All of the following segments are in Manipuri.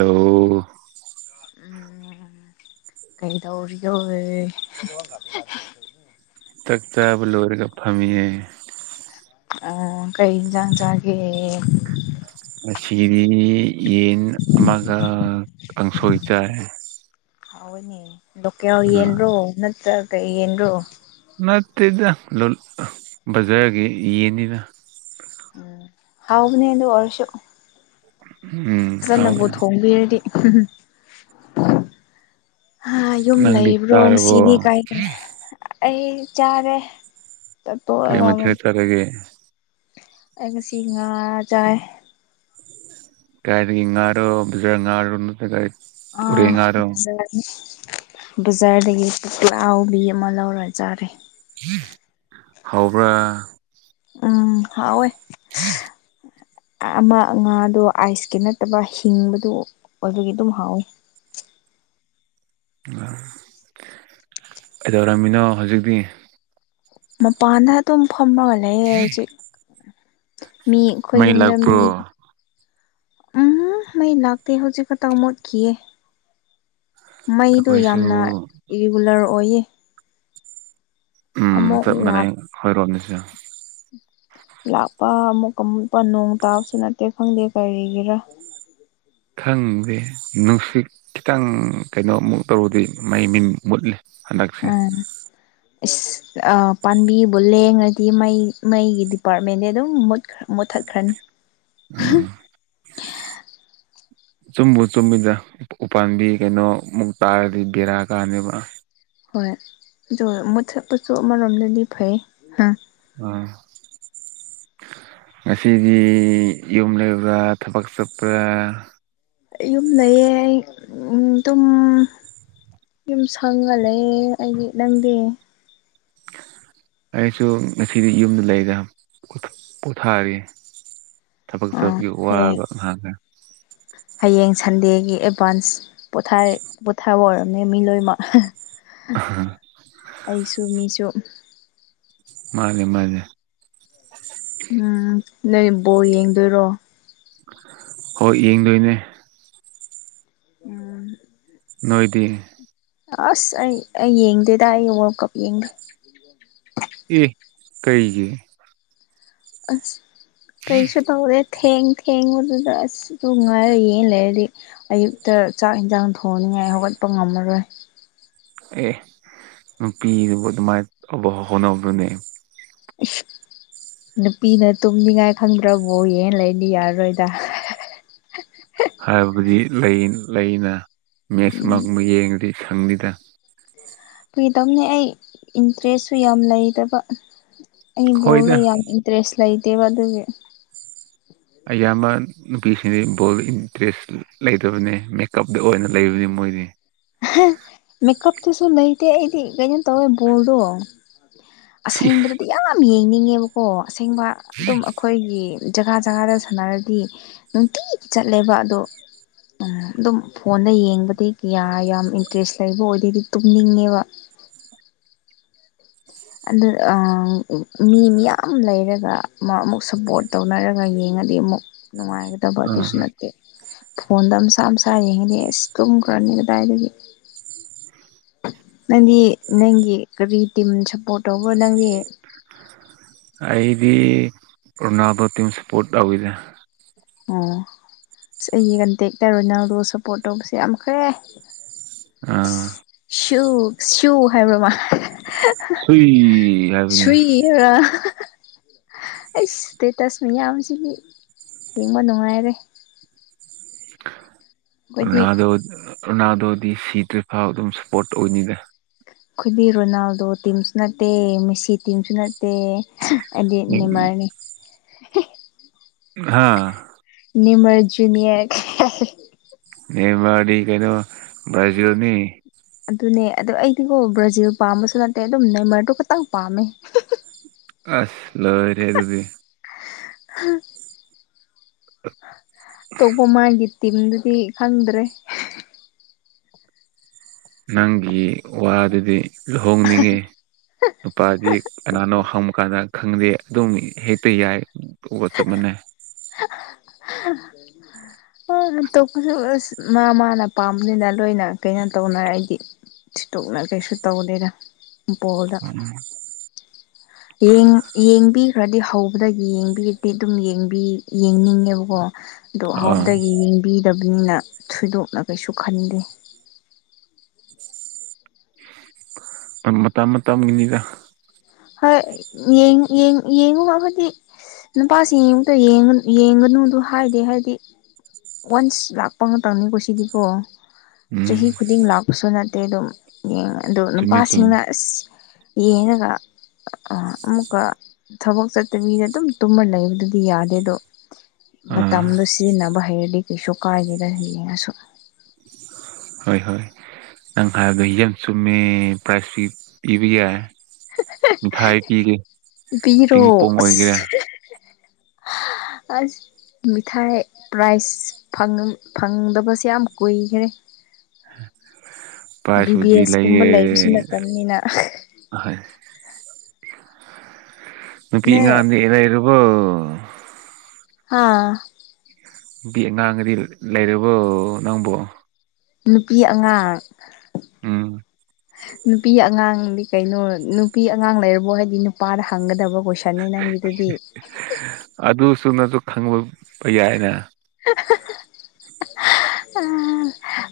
ꯑꯣ ꯀꯩꯗꯧꯔꯤꯌ ꯆꯥꯛ ꯆꯥꯕ ꯂꯣꯏꯔꯒ ꯐꯝꯃꯤꯌꯦ꯫ ꯑ ꯀꯩ ꯏꯟꯖꯥꯡ ꯆꯥꯒꯦ? ꯉꯁꯤꯗꯤ ꯌꯦꯟ ꯑꯃꯒ ꯀꯥꯡꯁꯣꯏ ꯆꯥꯏ꯫ ꯍꯅꯦ ꯂꯣꯀꯎ ꯌꯦꯟ꯭ꯔꯣ ꯅꯠꯇ꯭ꯔ ꯀꯩ ꯌꯦꯟ꯭ꯔꯣ ꯅꯠꯇꯦꯗ ꯕꯖꯥꯔꯒꯤ ꯌꯦꯟꯅꯤꯅ ꯎꯝ ꯍꯥꯎꯕꯅꯦ ꯑꯗꯨ ꯑꯣꯏꯔꯁꯨ ꯎꯝ ꯍꯥꯎꯋꯦ ꯐꯖꯅꯕꯨ ꯊꯣꯡꯕꯤꯔꯗꯤ ꯍ-ꯍꯝ ꯑ ꯌꯨꯝ ꯅꯪꯗꯤ ꯂꯩꯕ꯭ꯔꯣ ꯆꯥꯔꯕꯣ ꯅꯨꯡꯁꯤꯗꯤ ꯀꯥꯏ ꯀꯥꯏ ꯑꯩ ꯆꯥꯔꯦ ꯀꯩ ꯆꯥꯠꯇꯣꯛꯑꯒ ꯃ ꯍ ꯑꯃꯨꯛ ꯇꯔꯒ ꯑꯩ ꯉꯁꯤ ꯉꯥ ꯆꯥꯏ ꯀꯥꯏ ꯏꯉꯥꯔꯣ ꯉꯥꯏꯔꯅ ꯀ ꯑꯅꯤ ꯕꯖꯥꯔꯗꯒꯤꯍꯥꯎꯕꯤ ꯑꯃ ꯂꯧꯔ ꯆꯥꯔꯦ ꯍꯧꯕ꯭ꯔꯥ ꯎꯝ ꯍꯥꯎꯋꯦ꯫ ꯑꯃ ꯉꯥꯗꯣ ꯑꯥꯏꯁꯀꯤ ꯅꯠꯇꯕ ꯍꯤꯡꯕꯗꯨ ꯑꯣ ꯑꯗꯨꯒꯤ ꯑꯗꯨꯝ ꯍꯥꯎꯏ꯫ ꯀꯩꯗꯧꯔꯝꯃꯤꯅꯣ ꯍꯧꯖꯤꯛꯇꯤ ꯃꯄꯥꯟꯗ ꯑꯗꯨꯝ ꯐꯝꯃꯒ ꯂꯩꯌꯦ ꯍꯧꯖꯤꯛ ꯃꯤ ꯑꯩꯈꯣꯏ ꯃꯩ ꯌꯨꯝꯗ ꯂꯥꯛꯄ꯭ꯔꯣ ꯃꯤ ꯎꯝ ꯃꯩ ꯂꯥꯛꯇꯦ ꯍꯧꯖꯤꯛꯀꯛꯇ ꯃꯣꯠꯈꯤꯌꯦ ꯃꯩꯗꯨ ꯑꯩꯈꯣꯏꯁꯨ ꯌꯥꯝꯅ ꯏꯔꯤꯒꯨꯂꯔ ꯑꯣꯏꯌꯦ ꯎꯝ ꯑꯃꯨꯛ ꯆꯞ ꯂꯥꯛ ꯃꯥꯟꯅꯩ ꯍꯣꯏꯔꯣꯝꯃꯤꯁꯨ ꯂꯥꯛꯄ ꯑꯃꯨꯛꯀ ꯑꯃꯨꯛꯀ ꯅꯣꯡ ꯇꯥꯕꯁꯨ ꯅꯠꯇꯦ ꯈꯪꯗꯦ ꯀꯔꯤꯒꯤꯔꯥ ꯈꯪꯗꯦ ꯅꯨꯡꯁꯤꯠ ꯈꯤꯇꯪ ꯀꯩꯅꯣꯃꯨꯛ ꯇꯧꯔꯗꯤ ꯃꯩ ꯃꯤꯟ ꯃꯨꯠꯂꯦ ꯍꯟꯗꯛꯁꯦ ꯑ ꯄꯥꯝꯕꯤꯕꯨ ꯂꯦꯡꯉꯗꯤ ꯃꯩ ꯃꯩꯒꯤ ꯗꯤꯄꯥꯔꯠꯃꯦꯟꯦ ꯑꯗꯨꯝ ꯃꯨꯠꯈ ꯃꯨꯠꯊꯠꯈ꯭ꯔꯅꯤ ꯎꯝ [unintelligible] ꯆꯨꯝꯕꯨ ꯆꯨꯝꯃꯤꯗ ꯎꯄꯥꯝꯕꯤ ꯀꯩꯅꯣ ꯃꯨꯛꯇ ꯍꯥꯏꯔꯗꯤ ꯕꯦꯔꯥ ꯀꯥꯅꯦꯕ꯫ ꯍꯣꯏ ꯑ ꯃꯨꯊꯠꯄꯁꯨ ꯑꯃꯔꯣꯝꯗꯗꯤ ꯐꯩꯝ ꯑꯥ ꯉꯁꯤꯗꯤ ꯌꯨꯝ ꯂꯩꯕ꯭ꯔꯥ ꯊꯕꯛ ꯆꯠꯄ꯭ꯔꯥ ꯑꯩ ꯌꯨꯝ ꯂꯩꯌꯦ ꯑꯩ ꯎꯝ ꯇꯨꯝ ꯌꯨꯝ ꯁꯪꯉꯜꯂꯦ ꯑꯩꯗꯤ ꯅꯪꯗꯤ ꯑꯩꯁꯨ ꯉꯁꯤꯗꯤ ꯌꯨꯝꯗ ꯂꯩꯗ ꯄꯨꯊꯥꫪꯤ꯫ ꯊꯕꯛ ꯑꯥ ꯆꯨꯕꯒꯤ ꯍꯌꯦꯡ ꯋꯥꯕ ꯉꯥꯡꯈ꯭ꯔ ꯍꯌꯦꯡ ꯁꯟꯗꯦꯒꯤ ꯑꯦꯗꯚꯥꯟꯁ꯫ ꯄꯣꯊꯥꯏ- ꯄꯣꯊꯥꯕ ꯑꯣꯏꫪꯝꯅꯤ ꯃꯤ ꯂꯣꯏꯃꯛ ꯑꯩꯁꯨ ꯃꯤꯁꯨ ꯃꯥꯅꯦ ꯃꯥꯅꯦꯦ ꯎꯝ ꯅꯩ ꯕꯣꯜ ꯌꯦꯡꯗꯣꯏꯔꯣ? ꯍꯣꯏ ꯌꯦꯡꯗꯣꯏꯅꯦ ꯎꯝ ꯅꯣꯏꯗꯤ ꯑꯁ ꯑꯩ ꯑꯩ ꯌꯦꯡꯗꯦꯗ ꯑꯩ ꯋꯥꯔꯜ ꯀꯞ ꯌꯦꯡꯗꯦ ꯑꯦ ꯀꯩꯒꯤ ꯑꯁ ꯀꯩꯁꯨ ꯇꯧꯋꯠ ꯊꯦꯡ ꯊꯦꯡꯕꯗꯨꯗ ꯑꯁ ꯑꯗꯨ ꯉꯥꯏꯔ ꯌꯦꯡ ꯂꯩꯔꯗꯤ ꯑꯌꯨꯛꯇ ꯆꯥꯛ ꯏꯟꯖꯥꯡ ꯊꯣꯡꯅꯤꯡꯉꯥꯏ ꯍꯧꯒꯠꯄ ꯉꯝꯃꯔꯣꯏ꯫ ꯑꯦ ꯅꯨꯄꯤꯗꯨꯕꯨ ꯑꯗꯨꯃꯥꯏꯅ ꯑꯕ ꯍꯧ ꯍꯣꯠꯅꯕꯗꯨꯅꯦ ꯑ ꯅꯨꯄꯤꯅ ꯇꯨꯝꯅꯤꯡꯉꯥꯏ ꯈꯪꯗ꯭ꯔꯕꯣ ꯌꯦ ꯂꯩꯅꯤ ꯌꯥꯔꯔꯣꯏꯗ ꯍꯥꯏꯕꯗꯤ ꯂꯩ ꯂꯩꯅ ꯃꯦꯠꯁ ꯃꯕ ꯌꯦꯡꯉꯗꯤ ꯁꯪꯅꯤꯗ ꯀꯔ꯭ꯤ ꯇꯧꯅꯤ ꯑꯩ ꯏꯟꯇꯔ꯭ꯦꯁꯁꯨ ꯌꯥꯝ ꯂꯩꯗꯕ ꯑꯩ ꯕꯣꯜꯗ ꯍꯣꯏꯗ ꯌꯥꯝ ꯏꯟ ꯗ꯭ꯔꯦꯁ ꯂꯩꯇꯦꯕ ꯑꯗꯨꯒꯤ ꯑꯌꯥꯝꯕ ꯅꯨꯄꯤꯁꯤꯡꯗꯤ ꯕꯣꯜꯗ ꯏꯟꯇꯔꯦꯁ ꯂꯩꯇꯕꯅꯤ ꯃꯦꯀꯞꯇ ꯑꯣꯏꯅ ꯂꯩꯕꯅꯤ ꯃꯣꯏꯗꯤ ꯃꯦꯀꯞ ꯇꯁꯨ ꯂꯩꯇ ꯏꯗꯤ ꯀ ꯇꯧ ꯣꯜꯗꯣ ꯑꯁꯦꯡꯕꯗꯗꯤ ꯌꯥꯝ ꯌꯦꯡꯅꯤꯡꯉꯦꯕꯀꯣ ꯑꯁꯦꯡꯕ ꯑꯗꯨꯝ ꯑꯩꯈꯣꯏꯒꯤ ꯖꯒꯥ ꯖꯒꯥꯗ ꯁꯥꯟꯅꯔꯗꯤ ꯅꯨꯡꯇꯤꯛ ꯆꯠꯂꯦꯕ ꯑꯗꯣ ꯑꯗꯨꯝ ꯐꯣꯟꯗ ꯌꯦꯡꯕꯗꯤ ꯀꯌꯥ ꯌꯥꯝ ꯏꯟꯇꯔꯦꯁ ꯂꯩꯕ ꯑꯣꯏꯗꯣꯏꯗꯤ ꯇꯨꯝꯅꯤꯡꯉꯦꯕ ꯑꯗꯨ ꯃꯤ ꯃꯌꯥꯝ ꯂꯩꯔꯒ ꯑꯃꯨꯛ ꯁꯞꯄꯣꯔꯠ ꯇꯧꯅꯔꯒ ꯌꯦꯡꯉꯗꯤ ꯑꯃꯨꯛ ꯅꯨꯡꯉꯥꯏꯅꯤ꯫ ꯠꯇꯕ ꯑ ꯑꯗꯨꯁꯨ ꯅꯠꯇꯦ ꯐꯣꯟꯗ ꯃꯁꯥ ꯃꯁꯥ ꯌꯦꯡꯉꯅꯤ ꯑꯁ ꯇꯨꯝꯈ꯭ꯔꯅꯤ ꯀꯗꯥꯏꯗꯒꯤ ꯅꯪꯗꯤ ꯅꯪꯒꯤ ꯀꯔꯤ ꯇꯤꯝ ꯁꯞꯄꯣꯔꯠ ꯇꯧꯕ꯭ꯔꯣ ꯅꯪꯗꯤ ꯑꯩꯗꯤꯗ ꯇꯝ ꯁꯥꯄꯣꯔꯠ ꯑꯒꯗ ꯑꯣ ꯑꯁ ꯑꯩꯒꯤ ꯀꯟꯇꯦꯛꯇꯔꯣꯏ ꯅꯪꯗꯣ ꯁꯞꯄꯣꯔꯠ ꯇꯧꯕꯁꯦ ꯌꯥꯝꯈ꯭ꯔꯦ ꯑꯥ ꯁꯨ ꯁꯨ ꯍꯥꯏꯕ꯭ꯔꯃ ꯁꯨꯏ ꯍꯥꯏꯕꯅꯦ [unintelligible] ꯑꯩꯏ ꯏꯁꯇꯦꯇꯁ ꯃꯌꯥꯝꯁꯤꯗꯤ ꯌꯦꯡꯕ ꯅꯨꯡꯉꯥꯏꯔꯦ꯫ ꯑꯩꯈꯣꯏꯗꯤ ꯅꯥꯗ ꯔꯅꯥꯗꯣꯗꯤ ꯁꯤꯗ꯭ꯔꯤꯐꯥꯎ ꯑꯗꯨꯝ ꯁꯄꯣꯔꯠ ꯇꯧꯒꯅꯤꯗ ꯑꯩꯈꯣꯏꯗꯤ ꯔꯣꯅꯥꯜꯗꯣ ꯇꯤꯝꯁꯨ ꯅꯠꯇꯦ ꯃꯦꯁꯤ ꯇꯤꯝꯁꯨ ꯅꯠꯇꯦ ꯑꯩꯗꯤ ꯅꯦꯃꯥꯔꯅꯦ ꯍꯥꯥ ꯅꯤꯃꯔ ꯖꯨꯅꯤꯌꯔ ꯅꯦꯕꯥꯔꯗꯤ ꯀꯩꯅꯣ ꯕ꯭ꯔꯥꯖꯤꯜ ꯅꯦ ꯑꯗꯨꯅꯦ ꯑꯗꯨꯗ ꯑꯩꯗꯤꯀꯣ ꯕ꯭ꯔꯥꯖꯤꯜ ꯄꯥꯝꯕꯁꯨ ꯅꯠꯇꯦ ꯑꯗꯨꯝ ꯅꯦꯃꯔꯗꯨ ꯈꯠꯇꯪ ꯄꯥꯝꯃꯦ ꯑꯁ ꯂꯣꯏꯔꯦꯍꯦ ꯑꯗꯨꯗꯤ꯫ [unintelligible] ꯑꯇꯣꯞꯄ ꯃꯥꯒꯤ ꯇꯤꯝꯗꯨꯗꯤ ꯈꯪꯗ꯭ꯔꯦ ꯅꯪꯒꯤ ꯋꯥꯗꯨꯗꯤ ꯂꯨꯍꯣꯡꯅꯤꯡꯉꯤ ꯅꯨꯄꯥꯗꯤ ꯀꯅꯥꯅꯣ ꯍꯪꯃꯀꯥꯟꯗ ꯈꯪꯗꯦ ꯑꯗꯨꯝ ꯍꯦꯛꯇ ꯌꯥꯏ ꯇꯣꯛꯑꯣ ꯆꯃꯅꯦ ꯇꯣꯛꯄꯁꯨ ꯑꯁ ꯃꯥ ꯃꯥꯅ ꯄꯥꯝꯕꯅꯤꯅ ꯂꯣꯏꯅ ꯀꯩꯅꯣ ꯇꯧꯅꯔ ꯑꯩꯗꯤ ꯊꯤꯠꯇꯣꯛꯅ ꯀꯩꯁꯨ ꯇꯧꯗꯦꯗ ꯕꫭꯜꯗ ꯌꯦꯡꯕꯤꯈ꯭ꯔꯗꯤ ꯍꯧꯕꯗ ꯌꯦꯡꯕꯤꯔꯗꯤ ꯑꯗꯨꯝ ꯌꯦꯡꯅꯤꯡꯉꯦꯕꯀꯣ ꯑꯗ ꯑꯥ ꯍꯥꯎꯕꯗꯒꯤ ꯌꯦꯡꯕꯤꯗꯕꯅꯤꯅ ꯊꯣꯏꯗꯣꯛꯅ ꯀꯩꯁꯨ ꯈꯟꯗꯦ ꯃꯇꯝ ꯃꯇꯝꯒꯤꯅꯤꯗ ꯍꯣꯏ ꯌꯦꯡ ꯌꯦꯡ ꯌꯦꯡꯉꯨꯒꯗꯤ ꯅꯨꯄꯥꯁꯤ ꯌꯦꯡ ꯑꯃꯨꯛꯇ ꯌꯦꯡꯒꯅꯨꯗꯨ ꯍꯥꯏꯗꯤ ꯍꯥꯏꯕꯗꯤ ꯋꯥꯟꯁ ꯂꯥꯛꯄ ꯉꯥꯛꯇꯧꯅꯤꯀꯣ ꯁꯤꯗꯤꯀꯣ ꯎꯝ ꯆꯍꯤ ꯈꯨꯗꯤꯡ ꯂꯥꯛꯄꯁꯨ ꯅꯠꯇꯦ ꯑꯗꯨꯝ ꯌꯦꯡ ꯑꯗꯣ ꯆꯨꯝꯃꯦ ꯆꯨꯝꯃꯦ ꯅꯨꯄꯥꯁꯤꯡꯅ ꯑꯁ ꯌꯦꯅꯒ ꯑꯃꯨꯛꯀ ꯊꯕꯛ ꯆꯠꯇꯕꯤꯗ ꯑꯗꯨꯝ ꯇꯨꯝꯃ ꯂꯩꯕꯗꯨꯗꯤ ꯌꯥꯗꯦ ꯑꯗꯣ ꯑꯥ ꯃꯇꯝꯗꯣ ꯁꯤꯖꯤꯟꯅꯕ ꯍꯩꯔꯗꯤ ꯀꯩꯁꯨ ꯀꯥꯏꯗꯦꯗ ꯌꯦ ꯌꯦꯡꯉꯁꯨ ꯍꯣꯏ ꯍꯣꯏ ꯅꯪ ꯍꯥꯏꯗ ꯍꯤꯖ ꯆꯨꯝꯃꯦ ꯄ꯭ꯔꯥꯏꯖ ꯄꯤꯕ ꯌꯥꯏ ꯃꯤꯊꯥꯏ ꯄꯤꯒꯦ ꯄꯤꯔꯣ ꯇꯦꯡꯄꯣꯡ ꯑꯣꯏꯒꯦꯔꯥ ꯑꯁ ꯑꯁ ꯃꯤꯊꯥꯏ ꯄ꯭ꯔꯥꯏꯖ ꯐꯪ ꯐꯪꯗꯕꯁꯦ ꯌꯥꯝ ꯀꯨꯏꯈꯔꯦ ꯕꯤ ꯕꯤ ꯄ꯭ꯔꯥꯏꯖꯄꯨꯗꯤ ꯑꯦꯁ ꯀꯨꯝꯕ ꯂꯩꯕꯁꯨ ꯅꯠꯇꯕꯅꯤꯅ ꯑꯣꯏ ꯅꯨꯄꯤ ꯅꯪ ꯑꯉꯥꯡꯗꯗꯤ ꯂꯩꯔꯕꯣ ꯍꯥꯥ ꯄꯤ ꯑꯉꯥꯡꯒꯗꯤ ꯂꯩꯔꯕꯣ ꯅꯪꯕꯨ ꯅꯨꯄꯤ ꯑꯉꯥꯡ ꯎꯝ ꯅꯨꯄꯤ ꯑꯉꯥꯡꯗꯤ ꯀꯩꯅꯣ ꯅꯨꯄꯤ ꯑꯉꯥꯡ ꯂꯩꯔꯕꯣ ꯍꯥꯏꯗꯤ ꯅꯨꯄꯥꯗ ꯍꯪꯒꯗꯕ ꯀꯣꯏꯁꯟ ꯁꯟꯅꯤ ꯅꯪꯒꯤꯗꯨꯗꯤ ꯑꯗꯨꯁꯨꯅꯖꯨ ꯈꯪꯂꯛꯕ ꯌꯥꯏꯅ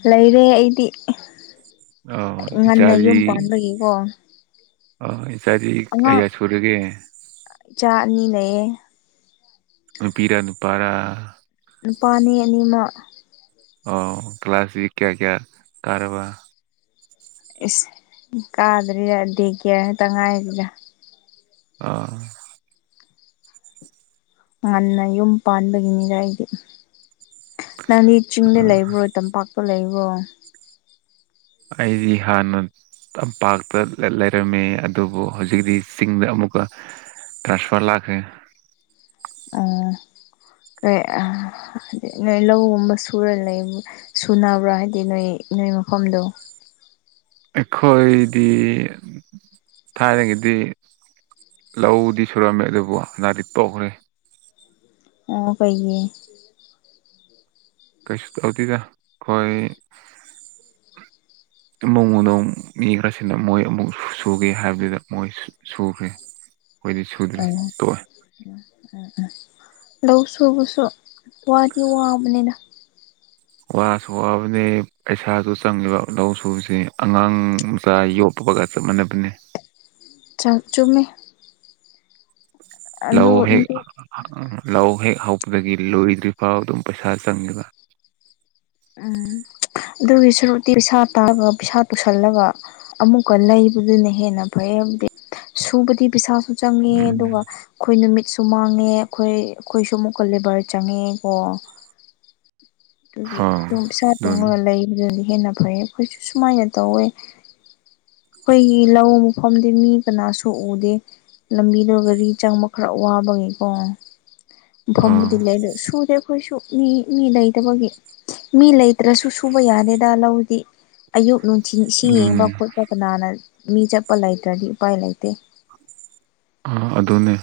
ꯂꯩꯔꯦ ꯑꯩꯗꯤ ꯑꯧ ꯉꯟꯅ ꯌꯨꯝ ꯄꯥꯟꯕꯒꯤꯀꯣ ꯑꯣ ꯏꯆꯥꯗꯤ ꯑꯉꯥꯡ ꯑꯌꯥꯁ ꯄꯨꯨꯔꯒꯤ ꯏꯆꯥ ꯑꯅꯤ ꯂꯩꯌꯦ꯫ ꯅꯨꯄꯤꯔꯥ ꯅꯨꯄꯥꯔꯥ ꯅꯨꯄꯥꯅꯤ ꯑꯅꯤꯃꯛ ꯑꯣ ꯀꯂꯥꯁꯖꯤ ꯀꯌꯥ-ꯀꯌꯥ ꯀꯥꯔꯕ ꯏꯁ ꯀꯥꯗ꯭ꯔꯤ ꯗꯦ ꯀꯤꯌꯥꯔ ꯈꯛꯇ ꯉꯥꯏꯔꯤꯗ ꯑꯥ ꯉꯟꯅ ꯌꯨꯝ ꯄꯥꯟꯕꯒꯤꯅꯤꯗ ꯑꯩꯗꯤ ꯅꯪꯗꯤ ꯆꯤꯡꯗ ꯂꯩꯕ꯭ꯔꯣ ꯇꯝꯄꯥꯛꯇ ꯂꯩꯕ꯭ꯔꯣ ꯑꯩꯗꯤ ꯍꯥꯟꯅ ꯇꯝꯄꯥꯛꯇ ꯂꯩ ꯂꯩꯔꯝꯃꯦ ꯑꯗꯨꯕꯨ ꯍꯧꯖꯤꯛꯇꯤ ꯆꯤꯡꯗ ꯑꯃꯨꯛꯀ ꯇ꯭ꯔꯥꯟꯁꯐꯔ ꯂꯥꯛꯈꯔꯦ ꯑ ꯀꯩ ꯑ ꯅꯣꯏ ꯂꯧꯒꯨꯝꯕ ꯁꯨꯔ ꯂꯩ ꯁꯨꯅꯕ꯭ꯔꯥ ꯍꯥꯏꯗꯤ ꯅꯣꯏ ꯅꯣꯏ ꯃꯐꯝꯗꯣ ꯑꯩꯈꯣꯏꯗꯤ ꯊꯥꯏꯅꯒꯤꯗꯤ ꯂꯧꯗꯤ ꯁꯨꯔꯝꯃꯦ ꯑꯗꯨꯕꯨ ꯍꯟꯗꯛꯇꯤ ꯇꯣꯛꯈꯔꯦ ꯑꯣ ꯀꯩꯒꯤ ꯀꯩꯁꯨ ꯇꯧꯗꯦꯗ ꯈꯣꯏ ꯏꯃꯧꯃꯅꯨꯡ ꯃꯤ ꯈꯔꯁꯤꯅ ꯃꯣꯏ ꯑꯃꯨꯛ ꯁꯨꯒꯦ ꯍꯥꯏꯕꯗꯨꯗ ꯃꯣꯏ ꯁꯨꯈ꯭ꯔꯦ ꯈꯣꯏꯗꯤ ꯁꯨꯗ꯭ꯔꯦ ꯇꯣꯛꯑꯦ ꯎ ꯎꯝ ꯎꯝ ꯂꯧ ꯁꯨꯕꯁꯨ ꯋꯥꯗꯤ ꯋꯥꯕꯅꯤꯗ ꯋꯥꯁꯨ ꯋꯥꯕꯅꯦ ꯄꯩꯁꯥꯁꯨ ꯆꯪꯂꯤꯕ ꯂꯧ ꯁꯨꯕꯁꯤ ꯑꯉꯥꯡ ꯃꯆꯥ ꯌꯣꯛ ꯄꯣꯛꯄꯒ ꯆꯞ ꯃꯥꯟꯅꯕꯅꯦ ꯆ ꯆꯨꯝꯃꯦ ꯑꯗꯨ ꯂꯧ ꯍꯦꯛ ꯑꯗꯨ ꯂꯧ ꯍꯦꯛ ꯍꯧꯕꯗꯒꯤ ꯂꯣꯏꯗ꯭ꯔꯤꯐꯥꯎ ꯑꯗꯨꯝ ꯄꯩꯁꯥ ꯆꯪꯉꯤꯗ ꯎꯝ ꯑꯗꯨꯒꯤ ꯁꯨꯔꯨꯛꯇꯤ ꯄꯩꯁꯥ ꯇꯥꯕ ꯄꯩꯁꯥ ꯄꯨꯁꯜꯂꯒ ꯑꯃꯨꯛꯀ ꯂꯩꯕꯗꯨꯅ ꯍꯦꯟꯅ ꯐꯩꯌꯦꯕꯨꯗꯤ ꯁꯨꯕꯗꯤ ꯄꯩꯁꯥꯁꯨ ꯆꯪꯉꯦ ꯎꯝ ꯑꯗꯨꯒ ꯑꯩꯈꯣꯏ ꯅꯨꯃꯤꯠꯁꯨ ꯃꯥꯡꯉꯦ ꯑꯩꯈꯣꯏ ꯑꯩꯈꯣꯏꯁꯨ ꯑꯃꯨꯛꯀ ꯂꯦꯕꯔ ꯆꯪꯉꯦ ꯀꯣ ꯑꯗꯨꯒꯤ ꯍꯣꯏ ꯑꯗꯨꯝ ꯄꯤꯁꯥ ꯑꯗꯨꯅꯤ ꯇꯣꯡꯉꯒ ꯂꯩꯕꯗꯨꯅ ꯍꯦꯟꯅ ꯐꯩ ꯑꯩꯈꯣꯏꯁꯨ ꯁꯨꯃꯥꯏꯅ ꯇꯧꯋꯦ ꯑꯩꯈꯣꯏꯒꯤ ꯂꯧ ꯃꯐꯝꯗꯤ ꯃꯤ ꯀꯅꯥꯁꯨ ꯎꯗꯦ ꯂꯝꯕꯤꯗꯣ ꯒꯥꯔꯤ ꯆꯪꯕ ꯈꯔ ꯋꯥꯕꯒꯤꯀꯣ ꯑꯥ ꯐꯝꯕꯨꯗꯤ ꯂꯩ ꯑꯗꯨ ꯁꯨꯗꯦ ꯑꯈꯣꯏꯁꯨ ꯃꯤ ꯃꯤ ꯂꯩꯇꯕꯒꯤ ꯃꯤ ꯂꯩꯇ꯭ꯔꯁꯨ ꯁꯨꯕ ꯌꯥꯗꯦꯗ ꯂꯧꯗꯤ ꯑꯌꯨꯛ ꯅꯨꯡ ꯊꯤꯡ ꯏꯁꯤꯡ ꯌꯦꯡꯕ ꯎꯝ ꯈꯣꯠꯄ ꯀꯅꯥꯅ ꯃꯤ ꯆꯠꯄ ꯂꯩꯇ꯭ꯔꯗꯤ ꯎꯄꯥꯏ ꯂꯩꯇꯦ ꯑ ꯑꯗꯨꯅꯦ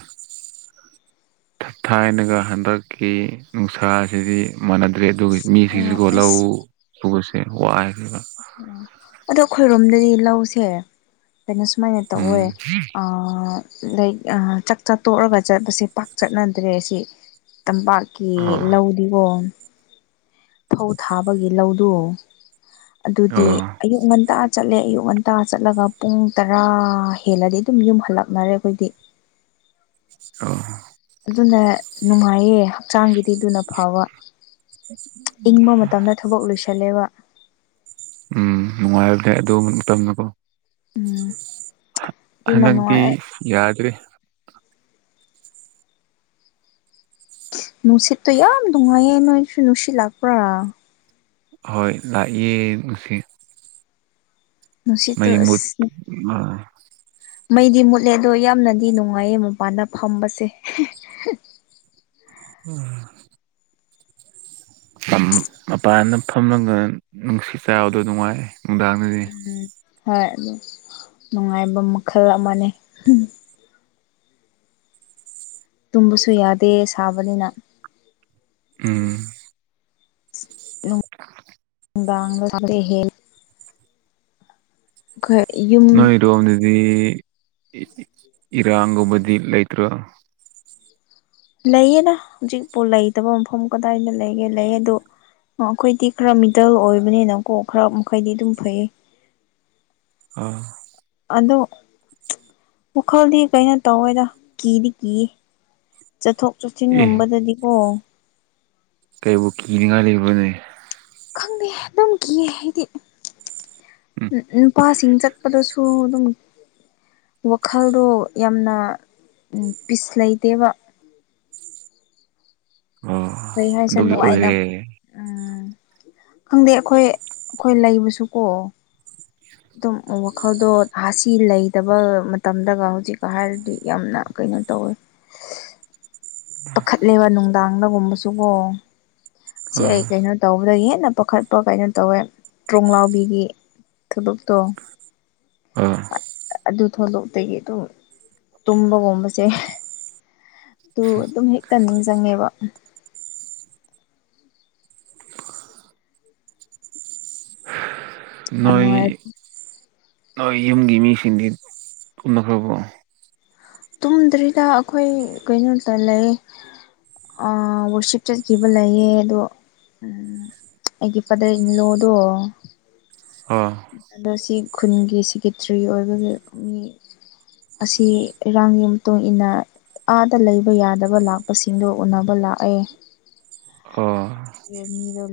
ꯊꯥꯏꯅꯒ ꯍꯟꯗꯛꯀꯤ ꯅꯨꯡꯁꯥ ꯑꯁꯤꯗꯤ ꯃꯥꯟꯅꯗ꯭ꯔꯦ ꯑꯗꯨꯒ ꯑ ꯃꯤꯒꯤꯁꯤꯀꯣ ꯂꯧ ꯑꯁ ꯁꯨꯕꯁꯦ ꯋꯥꯏꯌꯦꯅ ꯑꯣ ꯑꯗꯣ ꯑꯩꯈꯣꯏꯔꯣꯝꯗꯗꯤ ꯂꯧꯁꯦ ꯀꯩꯅꯣ ꯁꯨꯃꯥꯏꯅ ꯇꯧꯋꯦ ꯎꯝ ꯑꯥ ꯂꯥꯏꯛ ꯑ ꯆꯥꯛ ꯆꯥ ꯇꯣꯛꯔꯒ ꯆꯠꯄꯁꯦ ꯄꯥꯛ ꯆꯠꯅꯗ꯭ꯔꯦ ꯁꯤ ꯇꯝꯄꯥꯛ ꯀꯤ ꯑꯥ ꯂꯧꯗꯤꯒꯣ ꯐꯧ ꯊꯥꯕꯒꯤ ꯂꯧꯗꯣ ꯑꯗꯨꯗꯤ ꯑꯥ ꯑꯌꯨꯛ ꯉꯟꯇꯥ ꯆꯠꯂꯦ ꯑꯌꯨꯛ ꯉꯟ ꯇꯥ ꯆꯠꯂꯒ ꯄꯨꯡ ꯇꯔꯥ ꯍꯦꯜꯂꯗꯤ ꯑꯗꯨꯝ ꯌꯨꯝ ꯍꯜꯂꯛꯅꯔꯦ ꯑꯩꯈꯣꯏꯗꯤ ꯑꯧ ꯑꯗꯨꯅ ꯅꯨꯡꯉꯥꯏꯌꯦ ꯍꯛꯆꯥꯡꯒꯤꯗꯤ ꯗꯨꯅ ꯐꯕ ꯏꯪꯕ ꯃꯇꯝꯗ ꯊꯕꯛ ꯂꯣꯏꯁꯜꯂꯦꯕ ꯎꯝ ꯅꯨꯡꯉꯥꯏꯕꯅꯦ ꯑꯗꯨ ꯃꯇꯝꯅꯀꯣ ꯎꯝ ꯑꯗꯨꯅ ꯍꯅꯛꯇꯤ ꯅꯨꯡꯉꯥꯏ ꯌꯥꯗ꯭ꯔꯦ ꯅꯨꯡꯁꯤꯠ ꯇꯣ ꯌꯥꯝꯝ ꯅꯨꯡꯉꯥꯏꯌꯦ ꯅꯣꯏꯁꯨ ꯅꯨꯡꯁꯤꯠ ꯂꯥꯛꯄ꯭ꯔꯥ ꯍꯣꯏ ꯂꯥꯛꯌꯦ ꯉꯁꯤ ꯅꯨꯡꯁꯤꯠꯇꯣ ꯃꯩ ꯃꯨꯠ ꯑꯁ ꯄ ꯃꯩꯗꯤ ꯃꯨꯠꯂꯦ ꯑꯗꯣ ꯌꯥꯝꯅꯗꯤ ꯅꯨꯡꯉꯥꯏꯌꯦ ꯃꯄꯥꯟꯗ ꯐꯝꯕꯁꯦ ꯎꯝ [unintelligible] ꯑꯝ ꯃꯄꯥꯟꯅ ꯐꯝꯃꯒ ꯅꯨꯡꯁꯤ ꯆꯥꯕꯗꯣ ꯅꯨꯡꯉꯥꯏ ꯅꯨꯡꯗꯥꯡꯗꯗꯤ ꯎꯝ ꯍꯣꯏ ꯅꯨꯡꯉꯥꯏꯕ ꯃꯈꯜ ꯑꯃꯅꯦ ꯇꯨꯝꯕꯁꯨ ꯌꯥꯗꯦ ꯁꯥꯕꯅꯤꯅ ꯎꯝ ꯭ꯂꯥ ꯍꯦꯜ ꯑꯩꯈꯣꯏ ꯌꯨꯝ ꯑꯗꯣꯝꯗꯗꯤ ꯏꯔꯥꯡꯒꯨꯝꯕꯗꯤ ꯂꯩꯇ꯭ꯔꯣ ꯂꯩꯌꯦꯅ ꯍꯧꯖꯤꯛꯄꯨ ꯂꯩꯇꯕ ꯃꯐꯝ ꯀꯗꯥꯏꯗ ꯂꯩꯒꯦ ꯂꯩꯌꯦ ꯑꯗꯣ ꯑꯩꯈꯣꯏꯗꯤ ꯈꯔ ꯃꯤꯗꯜ ꯑꯣꯏꯕꯅꯤꯅꯀꯣ ꯈꯔ ꯃꯈꯩꯗꯤ ꯑꯗꯨꯝ ꯐꯩ ꯑꯣ ꯑꯗꯣ ꯋꯥꯈꯜꯗꯤ ꯀꯩꯅꯣ ꯇꯧꯋꯦꯗ ꯀꯤꯗꯤ ꯀꯤꯌꯦ ꯆꯠꯊꯣꯛ ꯑꯦ ꯆꯠꯁꯤꯟꯒꯨꯝꯕꯗꯗꯤꯀꯣ ꯀꯩꯕꯨ ꯀꯤꯅꯤꯡꯉ ꯂꯩꯕꯅꯦ ꯈꯪꯗꯦ ꯑꯗꯨꯝ ꯀ ꯍꯥꯏꯗꯤ ꯎꯝ ꯅꯨꯄꯥꯁꯤꯡ ꯆꯠꯄꯗꯁꯨ ꯑꯗꯨꯝ ꯋꯥꯈꯜꯗꯣ ꯌꯥꯝꯅ ꯄꯤꯁ ꯂꯩꯇꯦꯕ ꯑꯣ ꯀꯩ ꯑꯗꯨꯒꯤ ꯍꯥꯏꯁꯅꯣꯉꯥꯏꯅ ꯑꯣꯏꯔꯦ ꯎꯝ ꯈꯪꯗꯦ ꯑꯩꯈꯣꯏ ꯑꯩꯈꯣꯏ ꯂꯩꯕꯁꯨ ꯀꯣ ꯑꯗꯨꯝ ꯋꯥꯈꯜꯗꯣ ꯍꯥꯁꯤ ꯂꯩꯇꯕ ꯃꯇꯝꯗꯒ ꯍꯧꯖꯤꯛꯀ ꯍꯥꯏꯔꯗꯤ ꯌꯥꯝꯅ ꯀꯩꯅꯣ ꯇꯧꯋꯤ ꯄꯥꯈꯠꯂꯦꯕ ꯅꯨꯡꯗꯥꯡꯗꯒꯨꯝꯕꯁꯨꯀꯣ ꯁꯤ ꯑꯥ ꯑꯩ ꯀꯩꯅꯣ ꯇꯧꯕꯗ ꯍꯦꯟꯅ ꯄꯥꯈꯠꯄ ꯀꯩꯅꯣ ꯇꯧꯋꯦ ꯄ꯭ꯔꯣꯡꯂꯥꯎꯕꯤꯒꯤ ꯊꯂꯞ ꯇꯣ ꯑꯥ ꯑꯗꯨ ꯊꯣꯡꯗꯣꯛꯇꯒꯤ ꯑꯗꯨꯝ ꯇꯨꯝꯕꯒꯨꯝꯕꯁꯦ ꯑꯗꯨ ꯑꯗꯨꯝ ꯍꯦꯛꯇ ꯅꯤꯡꯁꯤꯡꯪꯉꯦꯕ ꯌꯥꯝꯅꯅꯨꯡꯥꯏ ꯍꯣꯏ ꯌꯨꯝꯒꯤ ꯃꯤꯁꯤꯡꯗꯤ ꯀꯅꯈ꯭ꯔꯕ꯭ꯔꯣ ꯇꯨꯝꯗ꯭ꯔꯤꯗ ꯑꯩꯈꯣꯏ ꯀꯩꯅꯣꯇ ꯂꯩ ꯋꯔꯁꯤꯞ ꯆꯠꯈꯤꯕ ꯂꯩꯌꯦ ꯑꯗꯣ ꯑꯩꯒꯤ ꯏ ꯄꯗꯩ ꯅꯤꯡꯂꯣꯗꯣ ꯎꯝ ꯑꯗꯣ ꯁꯤ ꯈꯨꯟꯒꯤ ꯁꯦꯀꯦꯇ꯭ꯔꯤ ꯑꯣꯏꯕꯒꯤ ꯃꯤ ꯑꯁꯤ ꯏꯔꯥꯡꯒꯤ ꯃꯇꯨꯡ ꯏꯟꯅ ꯑꯥꯗ ꯂꯩꯕ ꯌꯥꯗꯕ ꯂꯥꯛꯄꯁꯤꯡꯗꯣ ꯎꯅꯕ ꯂꯥꯛꯑꯦ ꯑꯣ ꯃꯤꯗꯣ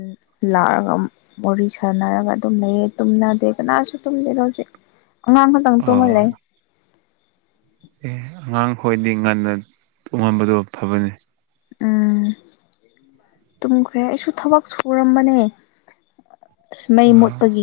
ꯂꯥꯛꯑꯒ ꯋꯥꯔꯤ ꯁꯥꯟꯅꯔꯒ ꯑꯗꯨꯝ ꯂꯩꯌꯦ ꯇꯨꯝꯅꯗꯦ ꯀꯅꯥꯁꯨ ꯇꯨꯝꯗꯦꯅꯣ ꯍꯧꯖꯤꯛ ꯉꯪꯉꯪ ꯁꯪ ꯇꯨ ꯑꯥ ꯃꯂꯦ ꯑꯉꯥꯡ ꯈꯣꯏꯗꯤ ꯉꯟꯅ ꯇꯣꯡꯍꯝꯕꯗꯣ ꯐꯕꯅꯤ ꯎꯝ ꯇꯨꯝꯈ꯭ꯔꯦ ꯑꯩꯁꯨ ꯊꯕꯛ ꯁꯨꯔꯝꯕꯅꯦ ꯏꯁꯃꯩ ꯑꯥ ꯃꯣꯠꯄꯒꯤ